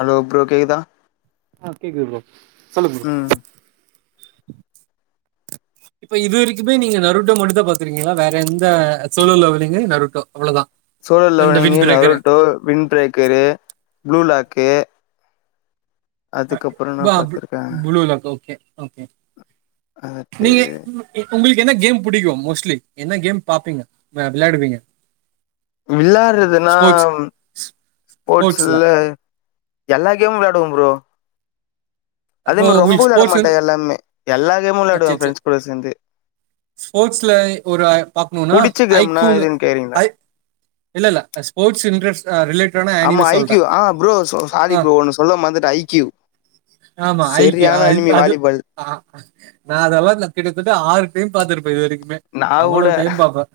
Hello bro கேக்குதா ஆ கேக்குது ப்ரோ சொல்லு ப்ரோ ம் இப்ப இது வெரிக்குமே நீங்க நரூட்டோ மட்டுந்தா பாத்துருக்கீங்களா வேற எந்த சோலோ லெவலுங்கு நரூட்டோ அவ்ளோதா சோலோ இந்த வின் லெவனிங்கு breaker Naruto Wind Breaker Blue Lock அதுக்கப்புறோ என்ன பா பு பாத்திருக்கே புளூ லாக்கு ஓகே ஓகே நீங்க அடுத்தது உங்குளுக்கு என்ன கேம் பிடிக்கோ மோஸ்ட்லி என்ன கேம் பாப்பீங்க வெளையாடுவீங்க வெளாடுறதுன்னா ஸ்போர்ட்ஸ்ல ஸ்போர்ட்ஸுல எல்லா கேமு வெளாடுவ ப்ரோ அப்போ அதேமேரி ரொம்போ உங்களுக்கு வெளாட ஸ்போர்ட்ஸ் மாட்ட வந்து எல்லாமே எல்லா கேமு வெளாடுவ சேரி சேரி ஃப்ரெண்ட்ஸ் கூட சேந்து ஸ்போர்ட்ஸ்ல ஒரு அ பாக்கணோனா புடிச்ச கேம்னா ஐகூனு எதுன்னு கேக்குறீங்களா ஐ இல்ல இல்ல அ ஸ்போட்ஸ் இன்ட்ரஸ்ட் அ ரிலேட்டான ஆமா ஐ க்யூ ஆ ப்ரோ சாரி ப்ரோ ஒண்ணு சொல்ல மறந்துட்ட ஐ க்யூ ஆமா ஐக்கிய செரியான அது அனிமி அது வாலிபால் ஆ நா அதெல்லா நா கிட்டத்தட்ட ஆறு டைம் பாத்துருப்ப இது வெரிக்குமே நா கூட அவ்வளோ டைம் பாப்ப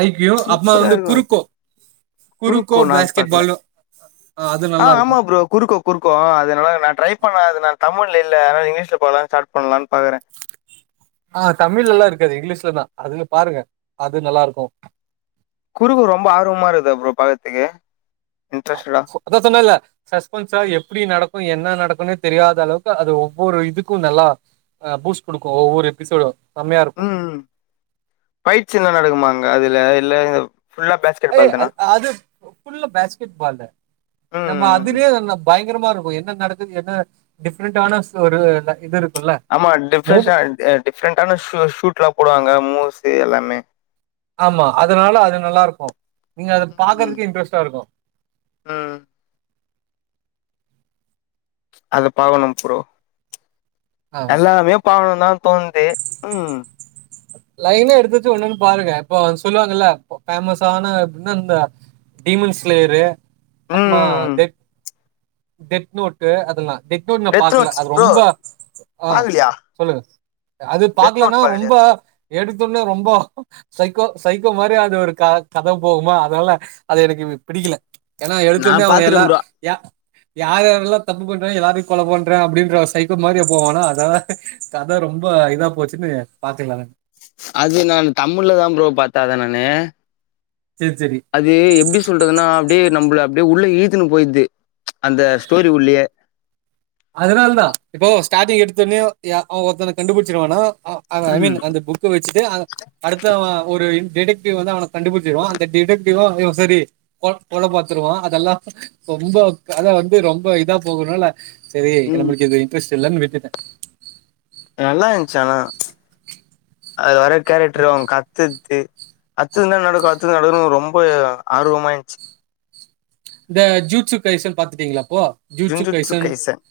ஐ க்யூ அப்பறோ வந்து குறுக்கோ குறுக்கோ நா அது பேஸ்கெட் பாக்கல பால்னு அது ஆ ஆமா நல்லாருக்கும். ப்ரோ குறுக்கோ குருக்கோ அ அதனால நா ட்ரை பண்ண அது நா தமிழ்ல இல்ல அதா இங்கிலீஷ்ல போலான்னு ஸ்டார்ட் பண்ணலான்னு பாக்குற ஆ தமிழ்ல எல்லா இருக்காது இங்கிலீஷ்லதா அதுல பாருங்க அது நல்லா இருக்கோ குறுக்கோ ரொம்போ ஆர்வமா இருக்கா ப்ரோ பாக்கறதுக்கு இன்ட்ரெஸ்ட்டடா அதா சொன்னேல்ல சஸ்பென்ஸா எப்புடி நடக்கோ என்ன நடக்குன்னே தெரியாத அளவுக்கு அது ஒவ்வோரு இதுக்கு நல்லா ஆ பூஸ்ட் குடுக்கோ ஒவ்வோரு எபிசோடு செம்மையா இருக்கோ ம். ஃபைட்ஸ் சீன்லா நடக்குமாங்க அதுல இல்ல ஃபுல்லா பேக் ஏய் அத் அது ஃபுல்லா பேஸ்கெட் பால்ல நம்ம அது ம். அதுலயே என்ன பயங்கரமா இருக்கோ என்ன நடக்குது என்ன டிஃப்ரெண்டான ஒரு இது இருக் ஆமா டிஃப்ரெஷ்ஷா அ டிஃப்ரெண்டான ஷூ ஷூட்லா போடுவாங்க மோஸ்லி எல்லாமே ஆமா அதனால அது நல்லா இருக்கோ நீங்க அது ம். பாக்கறதுக்கே இன்ட்ரெஸ்ட்டா இருக்கோ ம் அது பாக்கணோம் ப்ரோ ஆமா எல்லாமே பாக்கனோந்தா தோணுது ம் லைனா எடுத்து வெச்சு ஒன்னுவொன்னு பாருங்க இப்போ சொல்லுவாங்கல்ல பேமஸ்ஸான என்ன அந்த பீமன்ஸ்லேயரு அப்றமா ம். ம். டெட் டெட் நோட்டு அதெல்லா டெக்கோட் நா டெத் பாக்கல நோட்ஸ் அது ப்ரோ ரொம்ப ஆ பாக்கலையா? சொல்லுங்க அது டெத் நோட் பாக்கலனா பாக்கலையா? ரொம்ப எடுத்தொன்ன ரொம்ப சைக்கோ சைக்கோ மாரி அது ஒரு கத போகுமா அதனால அது எனக்கு பிடிக்கல ஏனா எடுத்தொன்ன நான் அவன் எல்லா பாத்துட்டேன் ப்ரோ. என் யார் யாரல்லா தப்பு பண்றேன் எல்லாரையு கொல பண்றேன் அப்டின்ற சைகோ மாரியே போவானா அதனால கத ரொம்ப இதா போச்சுன்னு பாக்கலனானு அது நா தமிழ்ல்தான் ப்ரோ பாத்த அத நானு சேர் சேரி அது எப்டி சொல்றதுனா அப்டியே நம்பள அப்டியே உள்ள இழுத்துன்னு போயிடுது அந்த ஸ்டோரி உள்ளயே அதனாலதா இப்போ ஸ்டாட்டிங் எடுத்தொன்னயே அவன் ஒருத்தன கண்டுபிடிச்சிருவானா அ அவன் ஐ மீன் அந்த பு க்க வெச்சுட்டு அ அடுத்தவன் ஒரு டிடக்டிவ் வந்து அவன கண்டுபிடிச்சிருவான் அந்த டிடக்டிவ இவன் சரி கொ கொலப்பாத்துருவான் அதெல்லா ரொம்ப கத வந்து ரொம்ப இதா போகரனால செரி ம். நம்மளுக்கு இது இன்ட்ரெஸ்ட் இல்லனு விட்டுட்ட நல்லா இருந்ச்சு ஆனா அதுல வர கேரக்டர் அவுங்க கத்தது அடுத்து என்ன நடக்கு அடுத்து நடக்கணு ரொம்ப ஆர்வமா இன்ச்சி இந்த ஜூஸுக்கைஸன்னு பாத்துட்டீங்ளா அப்போ ஜுன்ஜுட்சு ஜூஸுக்கைசன் கைசன்.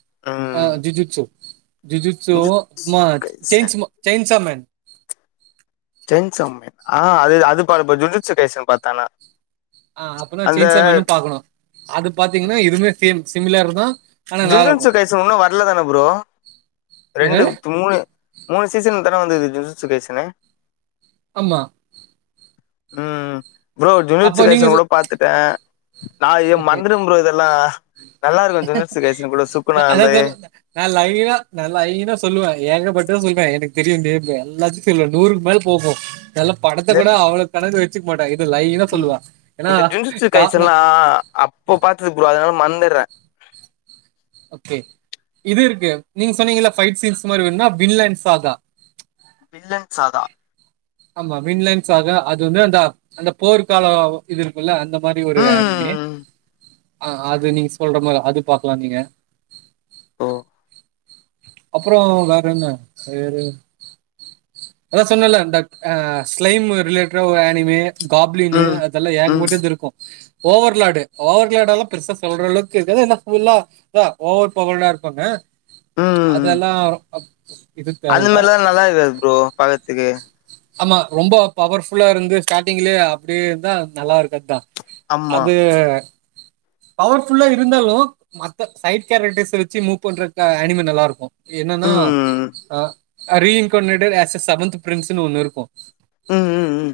அ ம். ஜீஜீக்சோ ஜீஜீக்ஸ்சோ ஜுட்சு மா கைசன். சென்ஸ்மோ ஜெய்ன்ஸாமேன் ஜெய்ன்ஸாமேன் ஆ அது அது பாப்ப ஜுஜுக்ஸ்கைசன்னு பாத்தா நா ஆ அப்பனா ஜெய்ஸாமேனு பாக்கணு அது பாத்தீங்கனா இதுமே சேம் சிமிலர்தான் ஜுஜுன்சுகைசம் இன்னு வர்லதான ப்ரோ ரெண்டு என்னது மூணு மூணு சீசன்தான வந்தது ஜூஜூஸ்கைசனு ஆமா ம் ப்ரோ அப்ப நீங்க ஜுஜுஸ்கைசன் சொ கூட பாத்துட்ட நா எம் ஓகே மறந்திரும் ப்ரோ இதெல்லா நல்லா இருக்கு ஜுஜுஸ்கைசன் போல சுக்குனாலே அதா நா லைனா நா லைனா சொல்லுவன் ஏகபட்டது சொல்லுவேன் எனக்கு தெரியு நேமு எல்லாத் த்துல்ல நூறுக்கு மேல போகு எல்லா படத்த இதல் கூட அவ்ளோ கணக்கு வெச்சிக்க மாட்ட இது லைனா சொல்லுவ ஏனா கார ஆ அ ப்ப பாத்தது ப்ரோ அதனால மறந்துர்றன் ஓகே இது இருக்கு நீங்க சொன்னீங்கல்ல ஃபைட் சீன்ஸ் மாரி வேணுனா பில்லன் சாதா பில்லன் சாதா ஆமா பின்லன் சாதா ஆ அது வந்து அந்த அந்த போர்க்கால இது இருக்குல்ல அந்த மாரி ஒரு அனிமி ம் ஆ அது நீங்க சொல்ற மா அது பாக்கலா நீங்க ஓ அப்றோ வேற என்ன வேற அதா சொன்னல்ல இந்த ஆ ஸ்லைம் ரிலேட்டறா ஒரு அனிமி காப்லினு ம் அதெல்லா ம் ம் ஏகபட்டது இருக்கு ஓவர்லாடு ஓவர்லாடு எல்லா பெருசா சொல்ற அளவுக்கு இருக்காது என்ன ஃபுல்லா ஓவர் பவர்ரா இருக்குனு அதெல்லா இது தேவல்ல அதுமாரில்லா நல்லா இருக்காது ப்ரோ பாக்கறத்துக்கு ஆமா ரொம்ப பவர்ஃபுல்லா இருந்து ஸ்டார்ட்டிங்லயே அப்டியே இருந்தா நல்லா இருக்காதுதா ஆமா அது பவர் ஃபுல்லா இருந்தாலு மத்த சைடு கேரக்டர்ஸ் வெச்சு மூவ் பண்ற அனிமி நல்லா இருக்கு என்னன்னா ம் அ ரீஇன்கோநெட்டு வெர்ஸஸ் செவன்த் பிரின்ஸ்னு ஒண்ணு இருக்கு ம் ம் ம்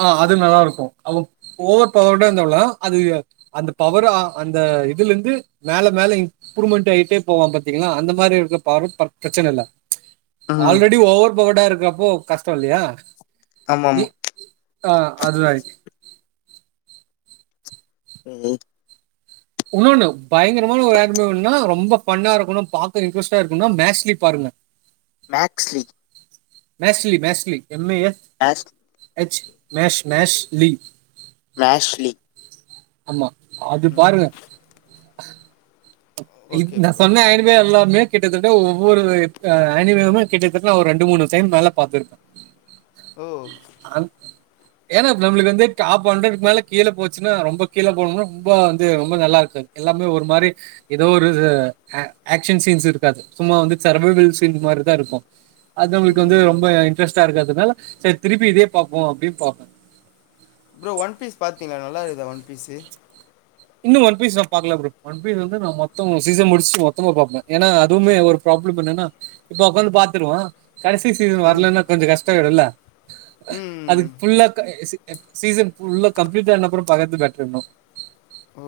ஆ அது நல்லா இருக்கு அவ ஓவர் பவர்டு இருந்தாவுல அது அந்த பவர் ஆ அந்த இதுலந்து மேல மேல இம்ப்ரூமென்ட் ஆகிட்டே போவா பாத் திங்கனா அந்த மாரி இருக்க பவரு பா பிரச்சனை இல், ல ம் ஆல்ரெடி ஓவர் பவர்டா இருக்கப்போ கஷ்டோ இல்லயா ஆமா நீ ஆமா ஆ அது ஆயிட் எ எயித் உன்னோன்னு பயங்கரமான ஒரு ஆக்பே வேணுனா ரொம்ப ஃபன்னா இருக்கணு பாக்க இன்ட்ரெஸ்டா இருக்கனுனா மேஷ்லி பாருங்க மேக்ஸ்லி Mashle Mashle M A S as H mash Mashle Mashle ஆமா அது ம் பாருங்க இ ஓகே நா ப்ரோ சொன்ன அனிமே எல்லாமே கிட்டத்தட்ட ஒவ்வொரு அனிமேமே கிட்டத்தட்ட நா ஒரு ரெண்டு மூணு டைம் மேல பாத்திருப் ஓ அந் ஏன்னா நம்மளுக்கு வந்து டாப் ஹண்ட்ரடுக்கு மேல கீழ போச்சுன்னா ரொம்ப கீழே போனும்னா ரொம்ப வந்து ரொம்ப நல்லா இருக்காது எல்லாமே ஒரு மாரி ஏதோ ஒரு ஆ ஆக்ஷன் சீன்ஸ் இருக்காது சும்மா வந்து சர்வைவல் சீன் மாரிதா இருக்கு அது ம் நம்மளுக்கு வந்து ம் ரொம்ப இன்ட்ரெஸ்டா இருக்காதுனால சேரி திருப்பி இதே பாப்போ அப்பிடின்னு பாப்போ ப்ரோ ஒன் பீஸ் பாத்தீங்களா நல்லா இருக்குதா ஒன் பீஸு இன்னு ஒன் பீஸ் நா பாக்கல ப்ரோ ஒன் பீஸ் வந்து நா மொத்தோ சீசன் முடிச்சுட்டு மொத்தமா பாப்பே ஏன்னா அதுமே ஒரு ப்ராப்ளம் என்னென்னா இப்ப ஒக்காந்து பாத்துருவோ கடைசி சீசன் ம் வரலன்னா கொஞ்சோ கஷ்டோ ஆயிடுல, ம் அதுக்கு ஃபுல்லா க சி ஏ சீசன் ஃபுல்லா கம்ப்ளீட் ஆன அப்றோ பாக்கறது பெட்டர் ப்ரோ ஓ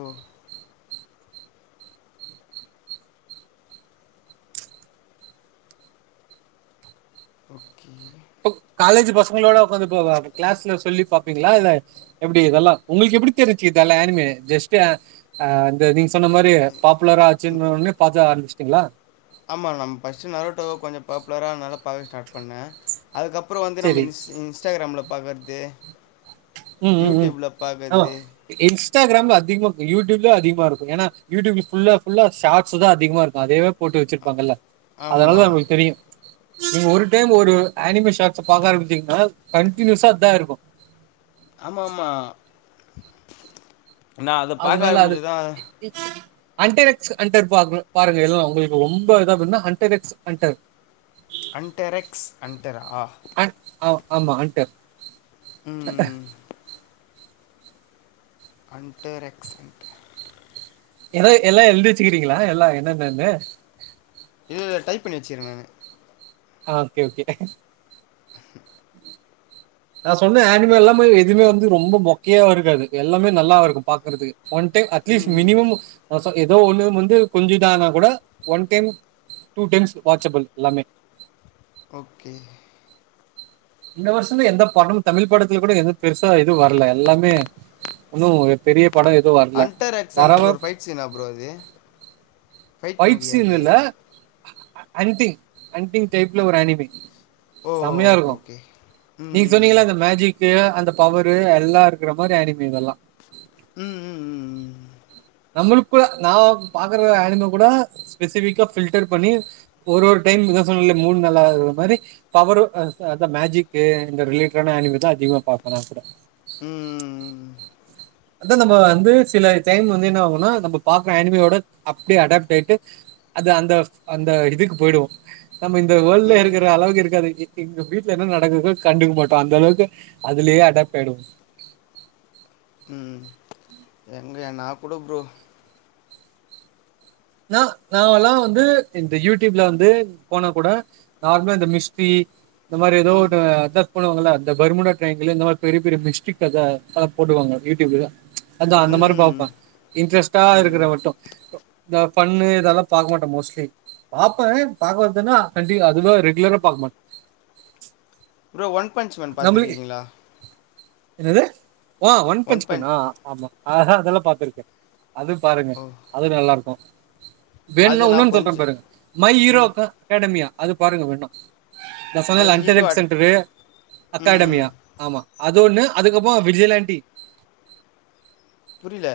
ஓகே இப்ப காலேஜ் பசங்களோட உக்காந்து போக கிளாஸ்ல சொல்லி பாப்பீங்களா இல்ல எப்டி இதெல்லா உங்களுக்கு எப்டி தெரிஞ்சிச்சு இதெல்லா ஆனிமே ஜெஸ்ட்டு அ இது நீங்க சொன்ன மாரி பாப்புலரா ஆச்சுனோனே பாக்க ஆரம்பச்சிட்டீங்ளா ஆமா நம்ம ஃபஸ்ட்டு நரோட்டாவ கொஞ்சோ பாப்புலரானனால பாக்க ஸ்டாட் பண்ண அதுக்கப்றோ வந்து நம்ம சரி இன்ஸ் இன்ஸ்டாகிராமில பாக்குறது ம் ம் ம் யூடியூப்ல ஆமா பாக்குறது இன்ஸ்டாகிராம்ல அதிகமா யூடியூப்ல அதிகமா இருக்கும் ஏன்னா யூடியூப் ஃபுல்லா ஃபுல்லா ஷார்ட்ஸ்தா அதிகமா இருக்கு அதே போட்டு வச்சிருப்பாங்கள அதனாலதா ஆமாம் அவங்களுக்கு தெரியு நீங்க ஒரு டைம் ஒரு ஆனிமே ஷாட்ஸ்ஸ பாக்க ஆரம்பிச்சீடீங்கனா கண்டினியூஸா அதா இருக்கு ஆமா ஆமா நா அத பாக்க ஆரம்பிச்சுதா அன்டேரெக்ஸ் அன்டர் பாக்கு பாருங்க எல்லா உங்களுக்கு ரொம்ப இதாகுனா ஹண்டேரெக்ஸ் ஹன்டர் அன்டேரக்ஸ் அன்டர் ஆ அண் ஆ ஆமா அன்டர் ம் ஹண்டேரெக்ஸ் ஹன்டர் ஏத எல்லா எழுதி வச்சுக்கிறீங்ளா எல்லா என்னென்னனு இது டைப் பண்ணி வெச்சுகிற நானு ஆ ஓகே ஓகே நா சொன்ன ஆனிமி எல்லாமே எதுமே வந்து ரொம்போ மொக்கியா இருக்காது எல்லாமே நல்லாவேருக்கு பாக்கேறதுக்கு ஒன் டைம் அட்லீஸ்ட் ம் மினிமம் அ ச எதோ ஒண்ணு வந்து கொஞ்சு இது ஆனா கூட one time two times watchable எல்லாமே ஓகே இந்த வருஷந்தா எந்த படமு தமிழ் படத்துல கூட எது பெருசா எதுவு வரல எல்லாமே உன்னு பெரிய படோ எதுவ் வர அன்டர் எக்ஸ் அண்டர் ஒரு ஃபைட் சீனா ப்ரோ அது ஃபைட் மூவியா சீன் அது இல்ல அன்டிங் அன்டிங் டைப்ல ஒரு அனிமி ஓ சம்மையா ஓகே இருக்கு ஓகே நீங்க ம் சொன்னீங்கல அந்த மேஜிக்கு அந்த பவரு எல்லா இருக்குற மாரி அனிமி இதெல்லா ம் ம் ம் ம் நம்முளுக்கு கூட நா பாக்குற அனிமி கூட ஸ்பெசிஃபிக்கா ஃபில்டர் பண்ணி ஒரு ஒரு டைம் இதா சொன்னல்ல மூணு நல்லா இருக்குற மாரி பவரு அ அ இந்த மேஜிக்கு இந்த ரிலேட்ரான ஆனிமி தா அதிகமா பாப்பே நாங்கூட ம் ம் ம் ம் அதா நம்ம வந்து சில டைம் வந்து என்ன ஆகுனா நம்ம பாக்குற ஆனிமியோட அப்டியே அடாப்ட்டாய்ட்டு அது அந்த அந்த இதுக்கு போய்டுவோ நம்ம இந்த வேல்ட்ல ம் இருக்குற அளவுக்கு இருக்காது இ இங்க வீட்ல என்ன நடக்குதோ கண்டுக்க மாட்டோ அந்த அளவுக்கு அதுலியே அடாப்ட் ஆய்டுவோ ம் ம் எங்கய நா கூட ப்ரோ நா நாங்கலா வந்து இந்த யூடியூப்ல வந்து போனா கூட நார்மலா இந்த மிஸ்ட்ரி இந்த மாரி எதோ ம் ஒன்னு அதா போடுவாங்கல்ல அந்த பருமுடா ட்ரைங்ல இந்த மாரி பெரிய பெரிய மிஸ்ட்ரிக் கத அத போடுவாங்க யூடியூப்ல அதா அந்த மாரி ம் பாப்பே ம் இன்ட்ரெஸ்ட்டா ம் இருக்குற மட்டு இந்தா ஃபண்ணு இதெல்லா பாக்க மாட்ட மோஸ்ட்லி பாப்பே பாக்குறதுனா அதி அதுதா ரெகுலரா பாக்க மாட் ப்ரோ ஒன்பாய்ன்ஸ்வன் நம்மளுக்கு பாத்துடீங்களா என்னது அ ஒன்ட் ஒன் பஞ்ச் எக்ஸ்பனா ஆமா ஆஹா அதெல்லா பாத்துருக்கே அது பாருங்க ஓ அதுவு நல்லாருக்கு வேணும்னா அது நா இன்னொன்னு சொல்ற கொஞ்ச பாருங்க மை ஈரோ ம் க அகாடமியா அது பாருங்க வேண்ணா நா மை சொன்னல ஹீரோ அன்ட்டனட் அட் சென்டரு ம் அகாடமியா ஆமா அது ஒண்ணு அதுக்கப்போ விஜியலாண்டி புரில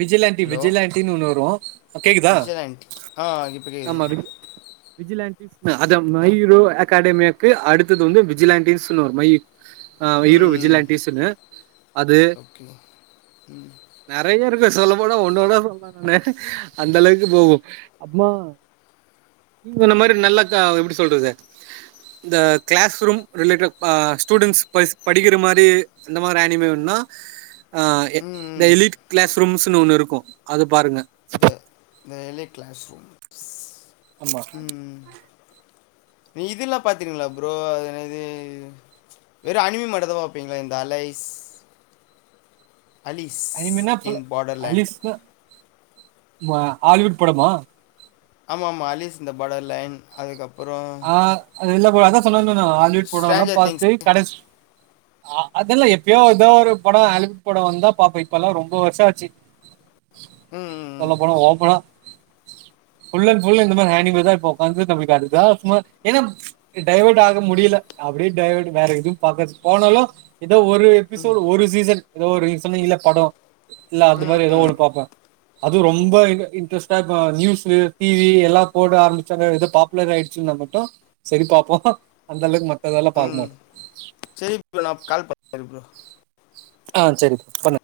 விஜிலாண்டி விஜிலாண்டினு ஒண்ணு வரு விஜலாண்டி ஆ இப்ப கேக்குது விஜிலாண்டிஸ்னு அத மை ஈரோ அகாடமியக்கு அடுத்தது வந்து வி ஜிலாண்டிஸ்னு ஒரு மை ஆ ஈரு ம் ம் விஜிலாண்டீஸுனு அது ஓகே நறைய இருக்கு சொல்ல போனா ஒன்னொன்னா சொல்லா நானு அந்த அளவுக்கு போகு அப்மா நீங் சொன்ன மாரி நல்லா க எப்புடி சொல்றது இந்த க்ளாஸ் ரூம் ரிலேட்ரா அ ஸ்டூடெண்ட்ஸ் பஸ் படிக்கிற மாரி அந்த மாதிரி ஆனிமி வேணுனா ஆ எ ம் த ம் எலிட் க்ளாஸ் ரூம்ஸ்ன்னு ஒண்ணு இருக்கு அத பாருங்க த த எலைட் க்ளாஸ் ரும்ஸ் ஆமா ம் ம் நீ இதுல்லா பாத்திருங்ளா ப்ரோ அது என்னது வெறு அனிமி மட்டுதா பாப்பீங்களா இந்த அலைஸ் அலிஸ் அனிமீனா ப இன் பார்டர்லேண்ட் அலிஸ்னா மா ஹாலிவுட் படமா ஆமா ஆமா அலிஸ் இந்த படொ லைன் அதுக்கப்பறோ அது இல்ல போ அதா சொன்னன நா ஹாலிவுட் படொல்லா ஸ்ட்ராஞ்சர் திங்ஸ் பாத்து கடைசி அ அதெல்லா எப்பயோ ஏதோ ஒரு படோ ஆலிவுட் படோ வந்தா பாப்ப இப்பெல்லா ரொம்ப வர்ஷ ஆச்சு ம் சொல்லப்போனா ஓப்பனா ஃபுல் அன்ட் ஃபுல் இந்த மாரி ஹேண்டிங்லதா இருப்போ ஒக்காந்து தம்பி அதுக்கா சும்மா ஏன்னாப் டைவர்ட் ஆக முடில அப்டியே டைவர்ட் வேற எதுவு பாக்க போனலு ஏதோ ஒரு ம் எபிசோடு் ஒரு சீசன் ஏதோ ஒரு நீ சொன்னீங்கல படோ இல்ல அத்து ம் மாரி ஏதொ ம் ஓன்னு பாப்போ அது ரொம்ப இ இன்ட்ரெஸ்ட்டா நியூஸ்சு டிவி எல்லா போட ஆரம்பிச்சாங்க எதோ பாப்புலர் ஆய் சிந்தா மட்டு செரி பாபோ அந்தளவுக்கு மத்ததெல்லா பாக்க மாட்டோ செரி இப் நா கால் பன்ற ப்ரோ ஆ செரி பன்னுங்